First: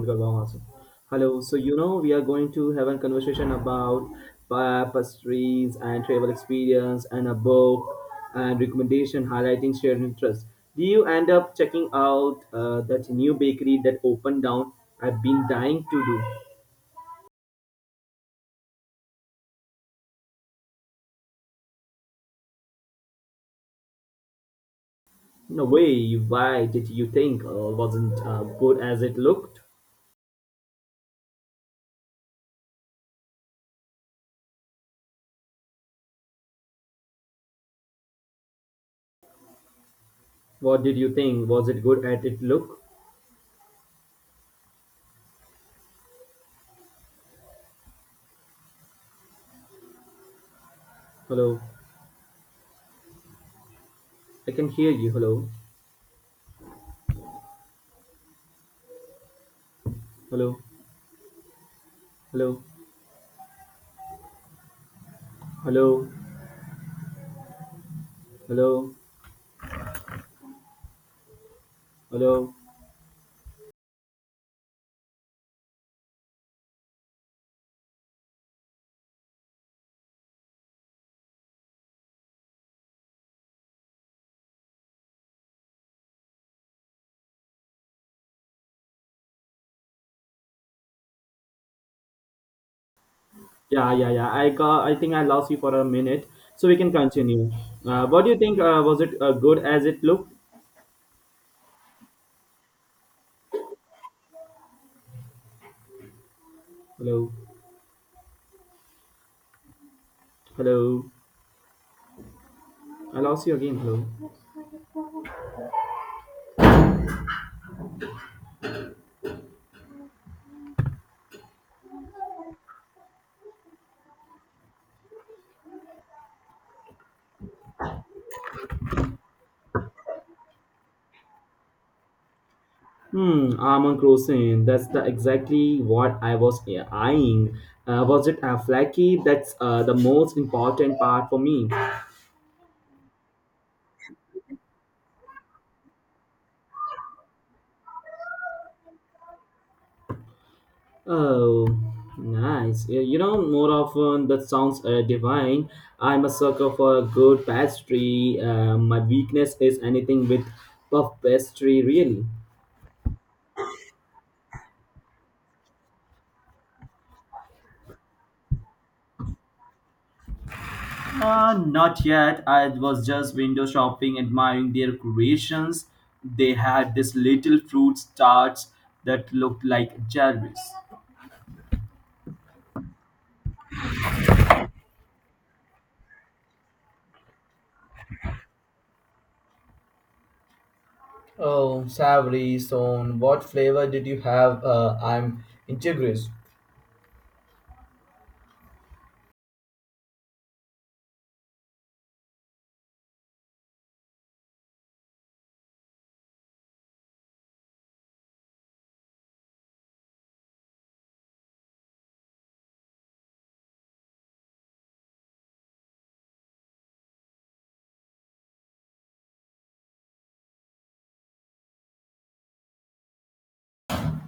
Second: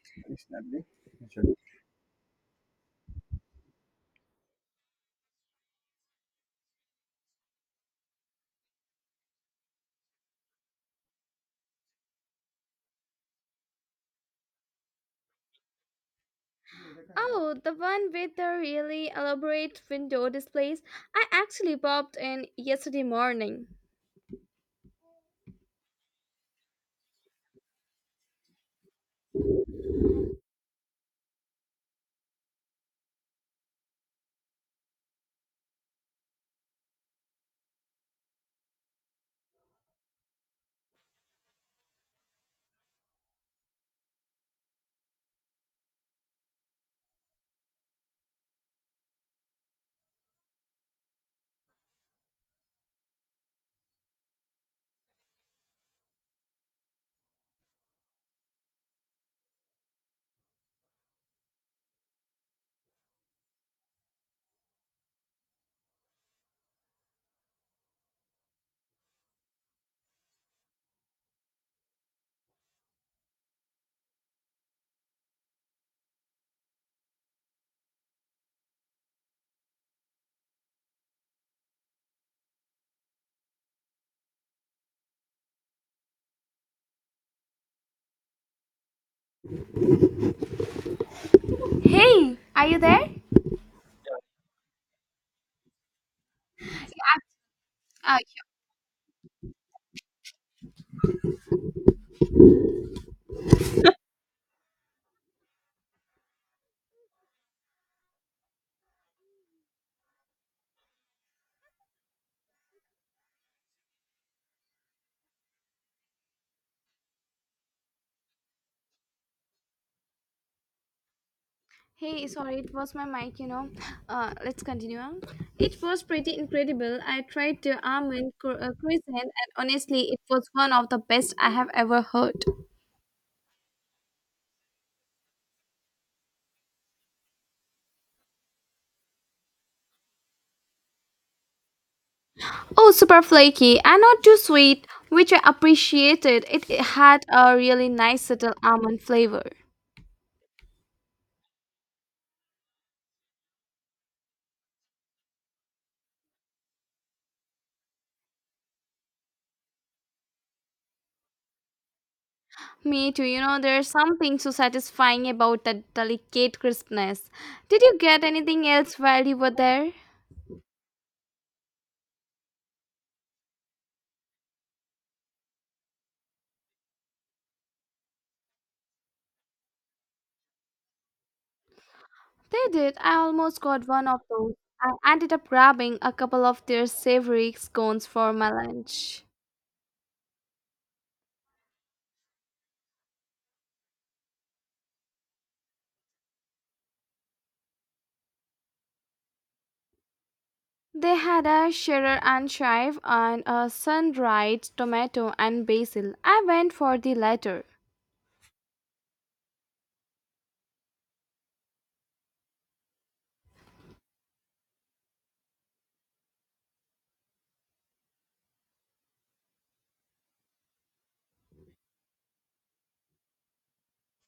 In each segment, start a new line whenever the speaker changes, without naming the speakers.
Because I'm awesome. Hello. So you know we are going to have a conversation about tapestries and travel experience and a book and recommendation highlighting shared interest. Do you end up checking out that new bakery that opened down? I've been dying to do.
Oh, the one with the really elaborate window displays. I actually popped in yesterday morning.
No way. Why did you think wasn't good as it looked? What did you think? Was it good at it look? Hello. I can hear you. Hello. Hello. Hello. Hello. Hello. Hello.
Hey, are you there?
Yeah, yeah, yeah. I got. I think I lost you for a minute, so we can continue. Uh,
Uh,
what do you think? Was it good as it looked? Hello, hello. I lost you again. Hello.
Hey, sorry, it was my mic, you know. Let's continue. On. It was pretty incredible. I tried the croissant, and honestly, it was one of the best I have ever heard.
Hmm. Armand Crossing. That's the exactly what I was eyeing. Was it flaky? That's the most important part for me.
Oh, super flaky and not too sweet, which I appreciated. It had a really nice subtle almond flavor.
Oh, nice. You know, more often that sounds divine. I'm a sucker for a good pastry. My weakness is anything with puff pastry, really.
Me too. You know, there's something so satisfying about that delicate crispness. Did you get anything else while you were there?
Not yet. I was just window shopping, admiring their creations. They had this little fruit tarts that looked like cherries.
They did. I almost got one of those. I ended up grabbing a couple of their savory scones for my lunch.
Oh, savory, so what flavor did you have? I'm intrigued.
They had a cheddar and chive and a sun-dried tomato and basil. I went for the latter.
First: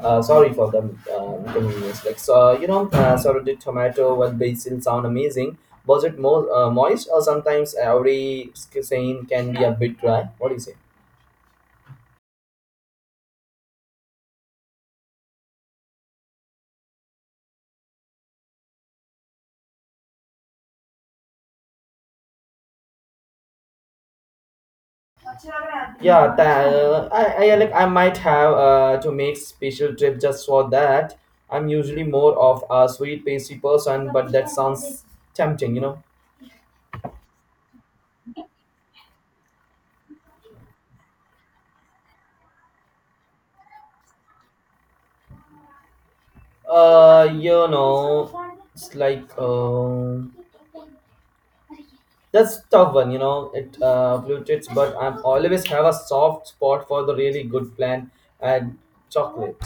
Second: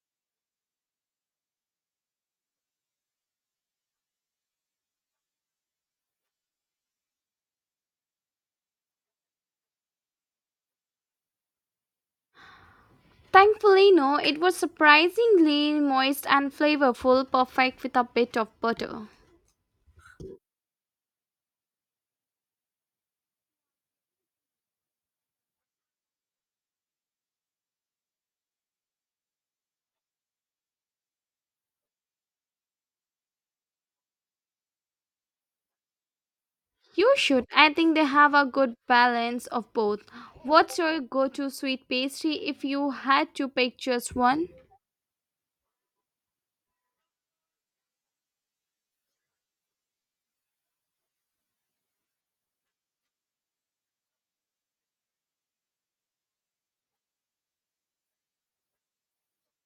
Sorry for the inconvenience. Like, so, you know, sorry, did tomato with basil sound amazing? Was it more moist or sometimes every saying can be a bit dry? What do you say?
Thankfully, no, it was surprisingly moist and flavorful, perfect with a bit of butter.
Yeah, I like I might have to make special trip just for that. I'm usually more of a sweet pastry person, but that sounds tempting, you know.
You should. I think they have a good balance of both. What's your go to sweet pastry if you had to pick just one?
You know, it's like. That's tough one, you know. It blue but I'm always have a soft spot for the really good plan and chocolate.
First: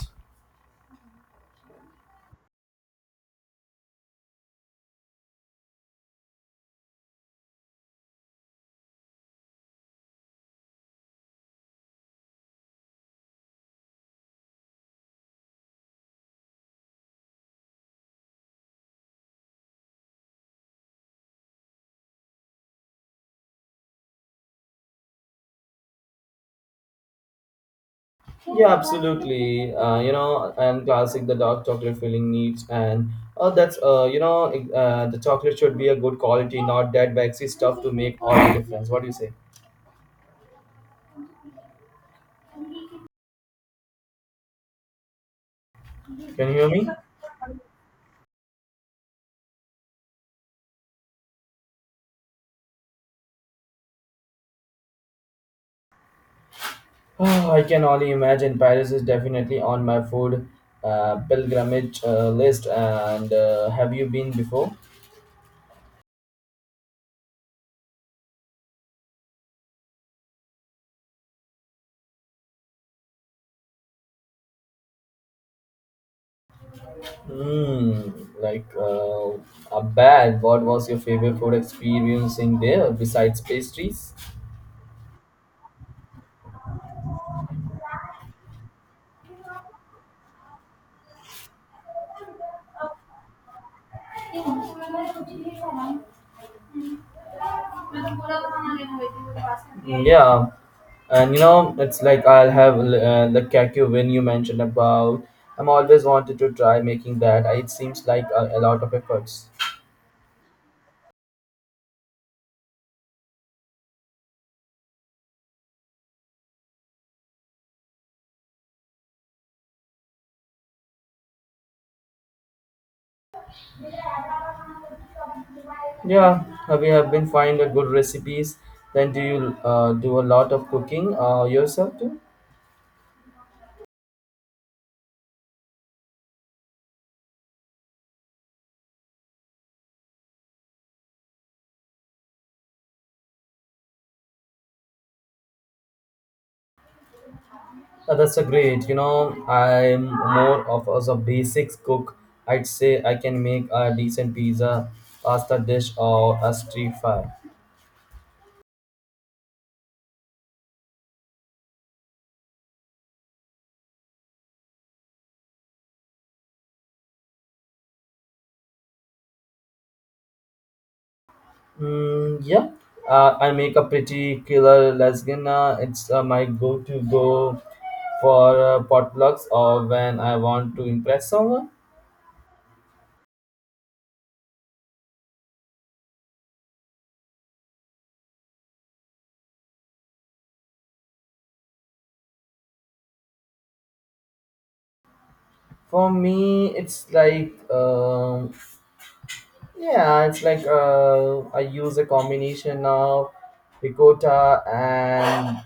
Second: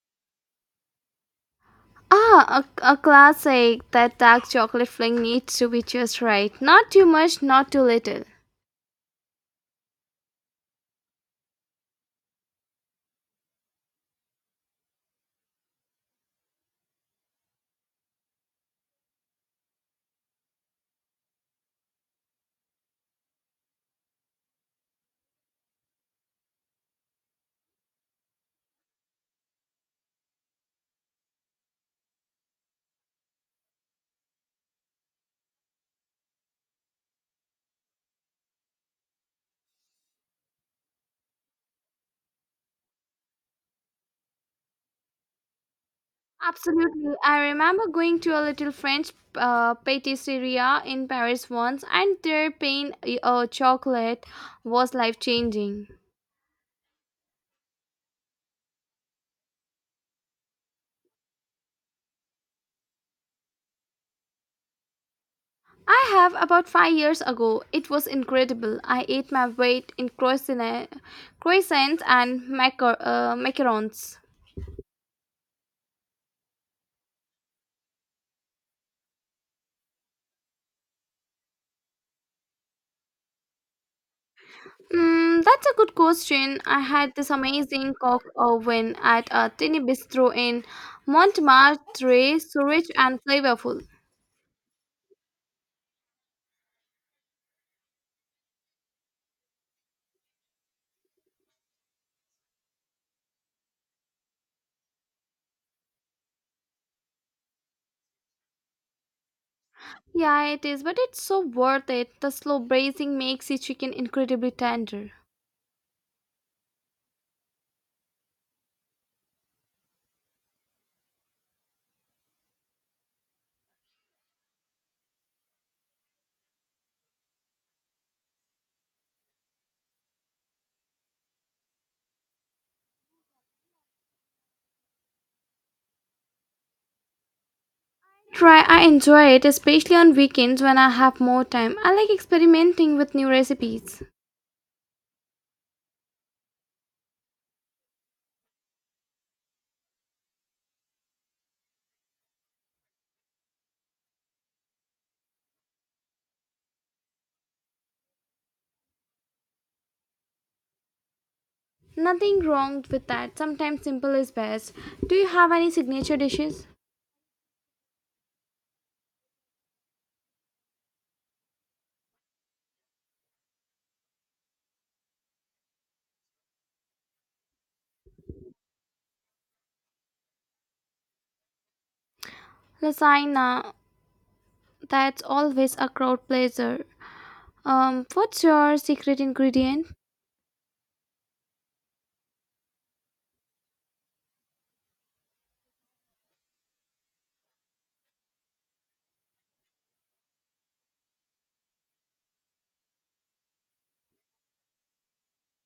Ah, a classic. That dark chocolate filling needs to be just right. Not too much, not too little.
Yeah, absolutely. You know, and classic the dark chocolate filling needs and oh, that's the chocolate should be a good quality, not that waxy stuff to make all the difference. What do you say? Can you hear me?
Absolutely. I remember going to a little French patisserie in Paris once, and their pain chocolate was life changing.
Oh, I can only imagine. Paris is definitely on my food pilgrimage list. And have you been before?
I have about 5 years ago. It was incredible. I ate my weight in croissants and macarons.
Hmm. like a bad. What was your favorite food experience in there besides pastries?
Mm, that's a good question. I had this amazing cock oven at a tiny bistro in Montmartre, so rich and flavorful.
Hmm, yeah, and you know it's like I'll have the kakyu when you mentioned about. I'm always wanted to try making that. It seems like a lot of efforts.
Yeah, it is, but it's so worth it. The slow braising makes the chicken incredibly tender.
Yeah, we have been finding good recipes. Then do you do a lot of cooking yourself too?
Try, I enjoy it, especially on weekends when I have more time. I like experimenting with new recipes.
That's a great. You know, I'm more of as a basics cook. I'd say I can make a decent pizza, pasta dish, or a street fry.
Nothing wrong with that. Sometimes simple is best. Do you have any signature dishes?
Mm, yeah, I make a pretty killer lasagna. It's my go-to go for potlucks or when I want to impress someone.
Lasagna, that's always a crowd pleaser. What's your secret ingredient?
For me, it's like. Yeah, it's like I use a combination of ricotta and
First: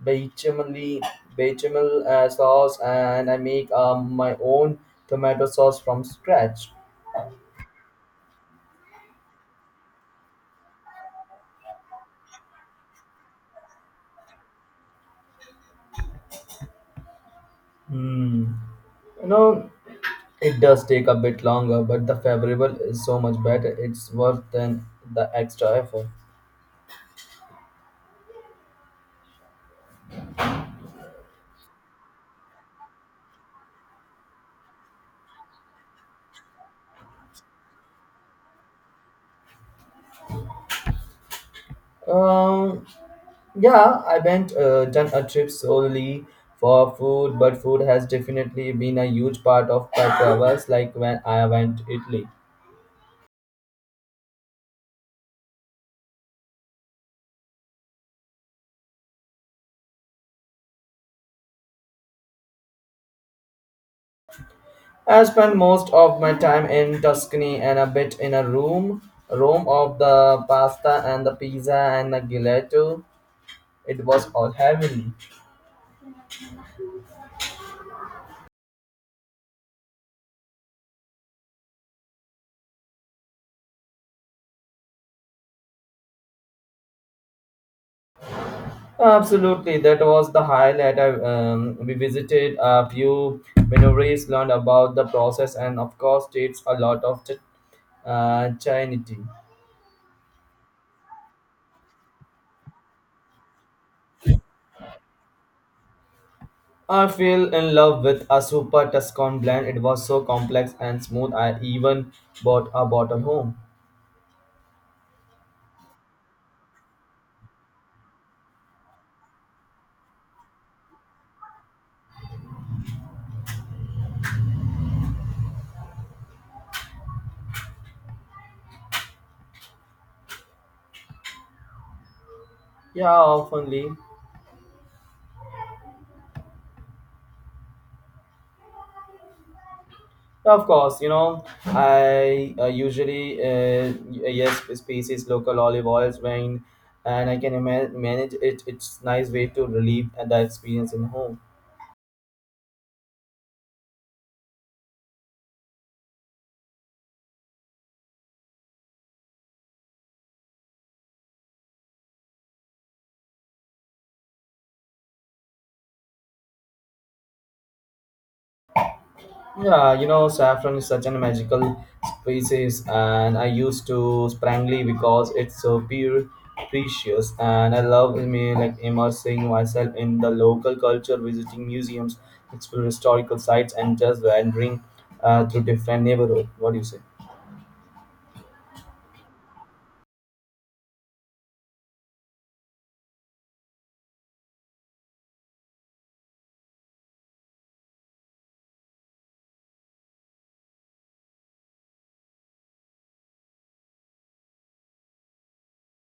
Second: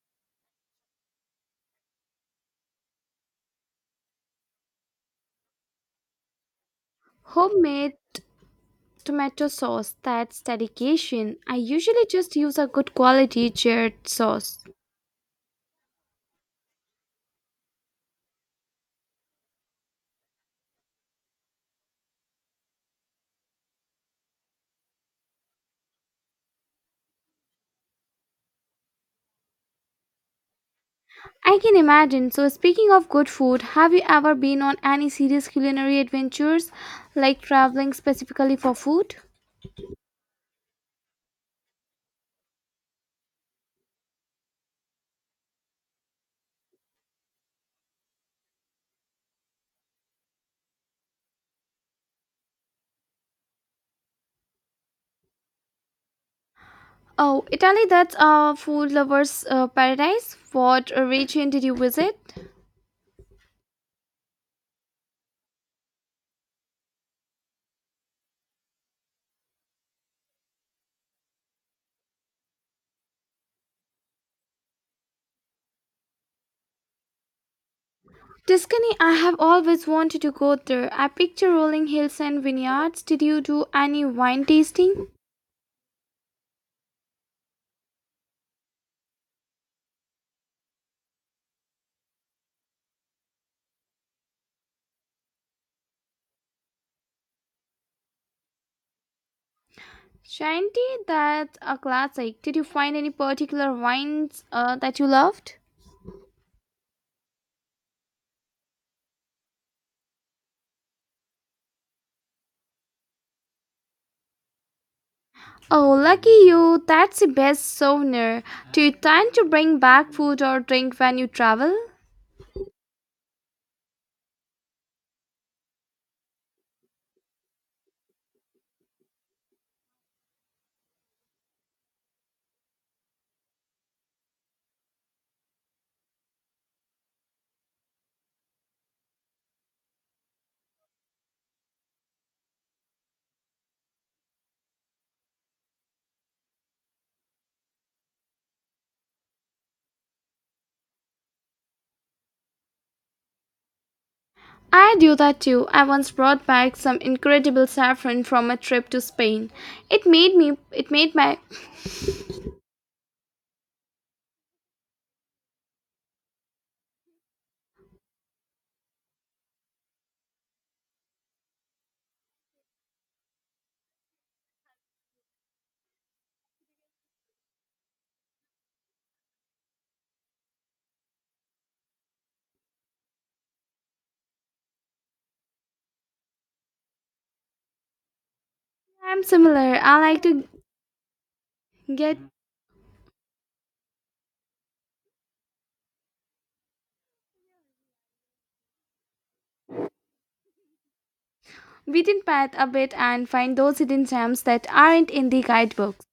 bechamel, bechamel sauce, and I make my own tomato sauce from scratch.
Homemade tomato sauce. That's dedication. I usually just use a good quality jarred sauce.
Hmm. You know, it does take a bit longer, but the favorable is so much better. It's worth than the extra effort.
I can imagine. So, speaking of good food, have you ever been on any serious culinary adventures, like traveling specifically for food?
Um, Yeah, I haven't done a trip solely for food, but food has definitely been a huge part of my travels. Like when I went to Italy,
Oh, Italy, that's a food lover's paradise. What region did you visit?
I spent most of my time in Tuscany and a bit in a room, room of the pasta and the pizza and the gelato. It was all heavenly.
Tuscany, I have always wanted to go there. I picture rolling hills and vineyards. Did you do any wine tasting?
Absolutely, that was the highlight. We visited a few wineries, learned about the process, and of course, it's a lot of Chinese tea.
Shanti, that's a classic. Did you find any particular wines that you loved?
I fell in love with a super Tuscan blend. It was so complex and smooth. I even bought a bottle home.
Oh, lucky you. That's the best souvenir. Do you tend to bring back food or drink when you travel?
Yeah, oftenly. Yeah, of course, you know, I usually yes species local olive oils when and I can manage it. It's nice way to relieve the experience in home.
I do that too. I once brought back some incredible saffron from a trip to Spain. It made my
Yeah, you know, saffron is such a magical species, and I used to sprangly because it's so pure, precious, and I love me like immersing myself in the local culture, visiting museums, explore historical sites, and just wandering through different neighborhoods. What do you say?
I'm similar. I like to get within path a bit and find those hidden gems that aren't in the guidebooks.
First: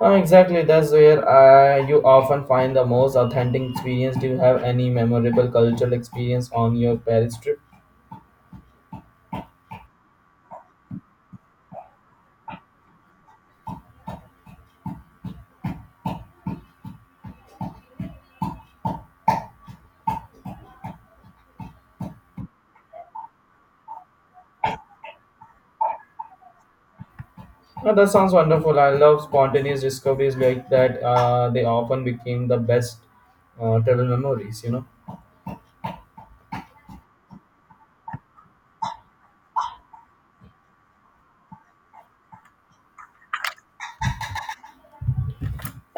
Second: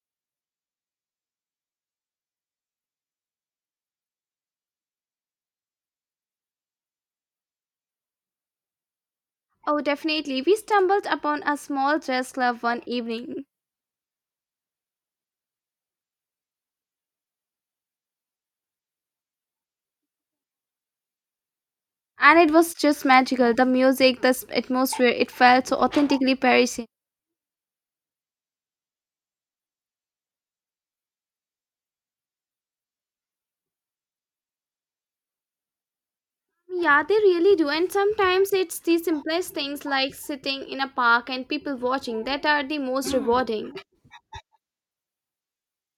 Exactly, that's where you often find the most authentic experience. Do you have any memorable cultural experience on your Paris trip?
Oh, definitely. We stumbled upon a small jazz club one evening, and it was just magical. The music, the atmosphere, it felt so authentically Parisian.
Oh, that sounds wonderful. I love spontaneous discoveries like that. They often became the best travel memories, you know.
Yeah, they really do. And sometimes it's the simplest things like sitting in a park and people watching that are the most rewarding.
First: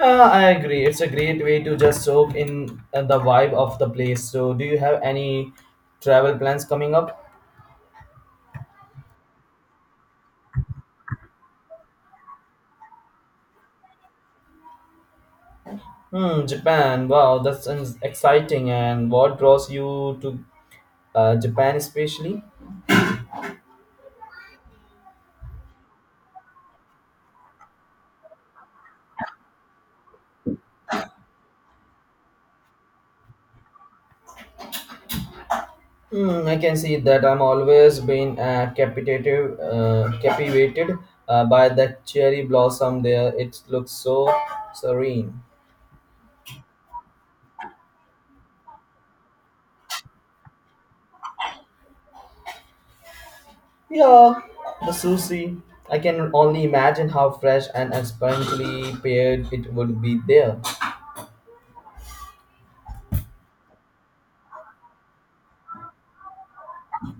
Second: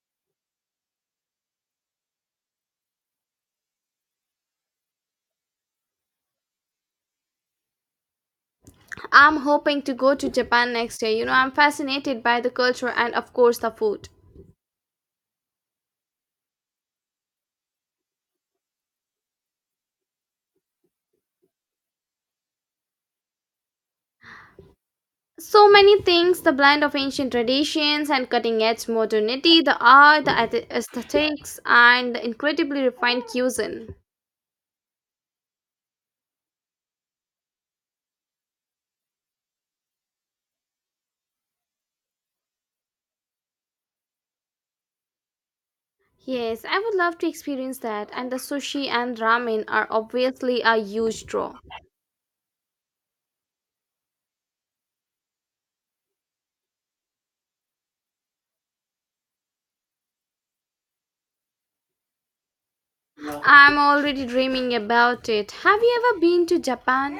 I agree. It's a great way to just soak in the vibe of the place. So, do you have any travel plans coming up?
I'm hoping to go to Japan next year. You know, I'm fascinated by the culture and, of course, the food.
Hmm, Japan. Wow, that's sounds exciting. And what draws you to Japan, especially?
So many things the blend of ancient traditions and cutting edge modernity, the art, the aesthetics, and the incredibly refined cuisine.
Hmm, I can see that I'm always been captivated by that cherry blossom there. It looks so serene.
Yes, I would love to experience that. And the sushi and ramen are obviously a huge draw.
Yeah, the sushi. I can only imagine how fresh and expertly paired it would be there.
I'm already dreaming about it. Have you ever been to Japan?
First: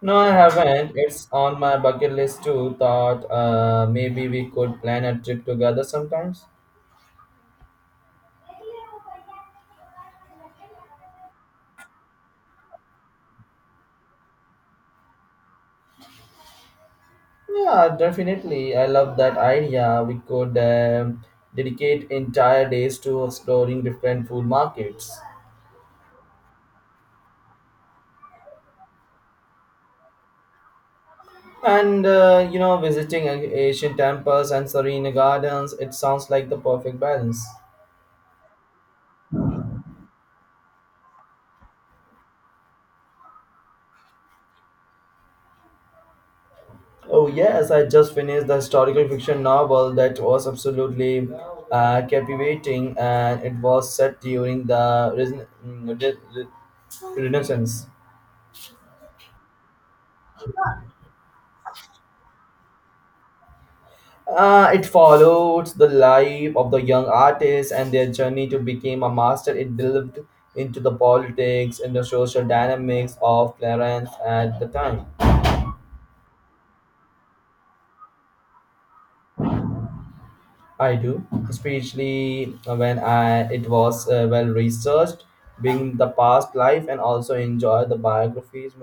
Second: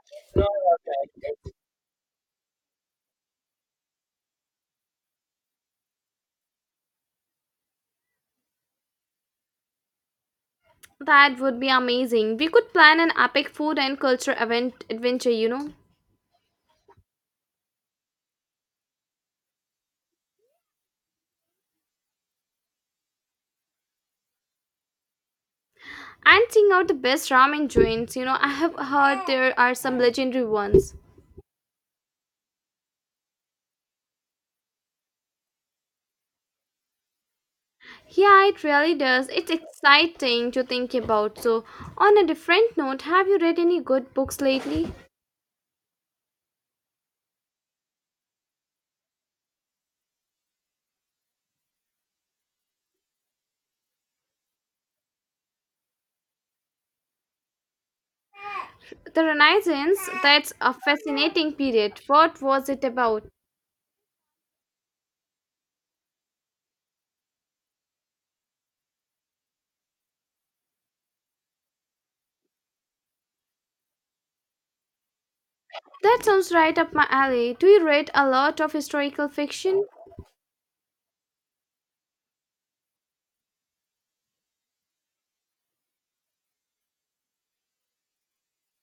No, I haven't. It's on my bucket list too. Thought maybe we could plan a trip together sometimes.
That would be amazing. We could plan an epic food and culture event adventure, you know.
Yeah, definitely. I love that idea. We could dedicate entire days to exploring different food markets.
And sing out the best ramen joints, you know. I have heard there are some legendary ones.
And you know, visiting Asian temples and serene gardens, it sounds like the perfect balance.
Yeah, it really does. It's exciting to think about. So, on a different note, have you read any good books lately?
Oh yes, I just finished the historical fiction novel that was absolutely captivating, and it was set during the Renaissance.
The Renaissance, that's a fascinating period. What was it about?
It followed the life of the young artists and their journey to become a master. It delved into the politics and the social dynamics of Florence at the time.
That sounds right up my alley. Do you read a lot of historical fiction?
I do, especially when I, it was well researched, being the past life, and also enjoy the biographies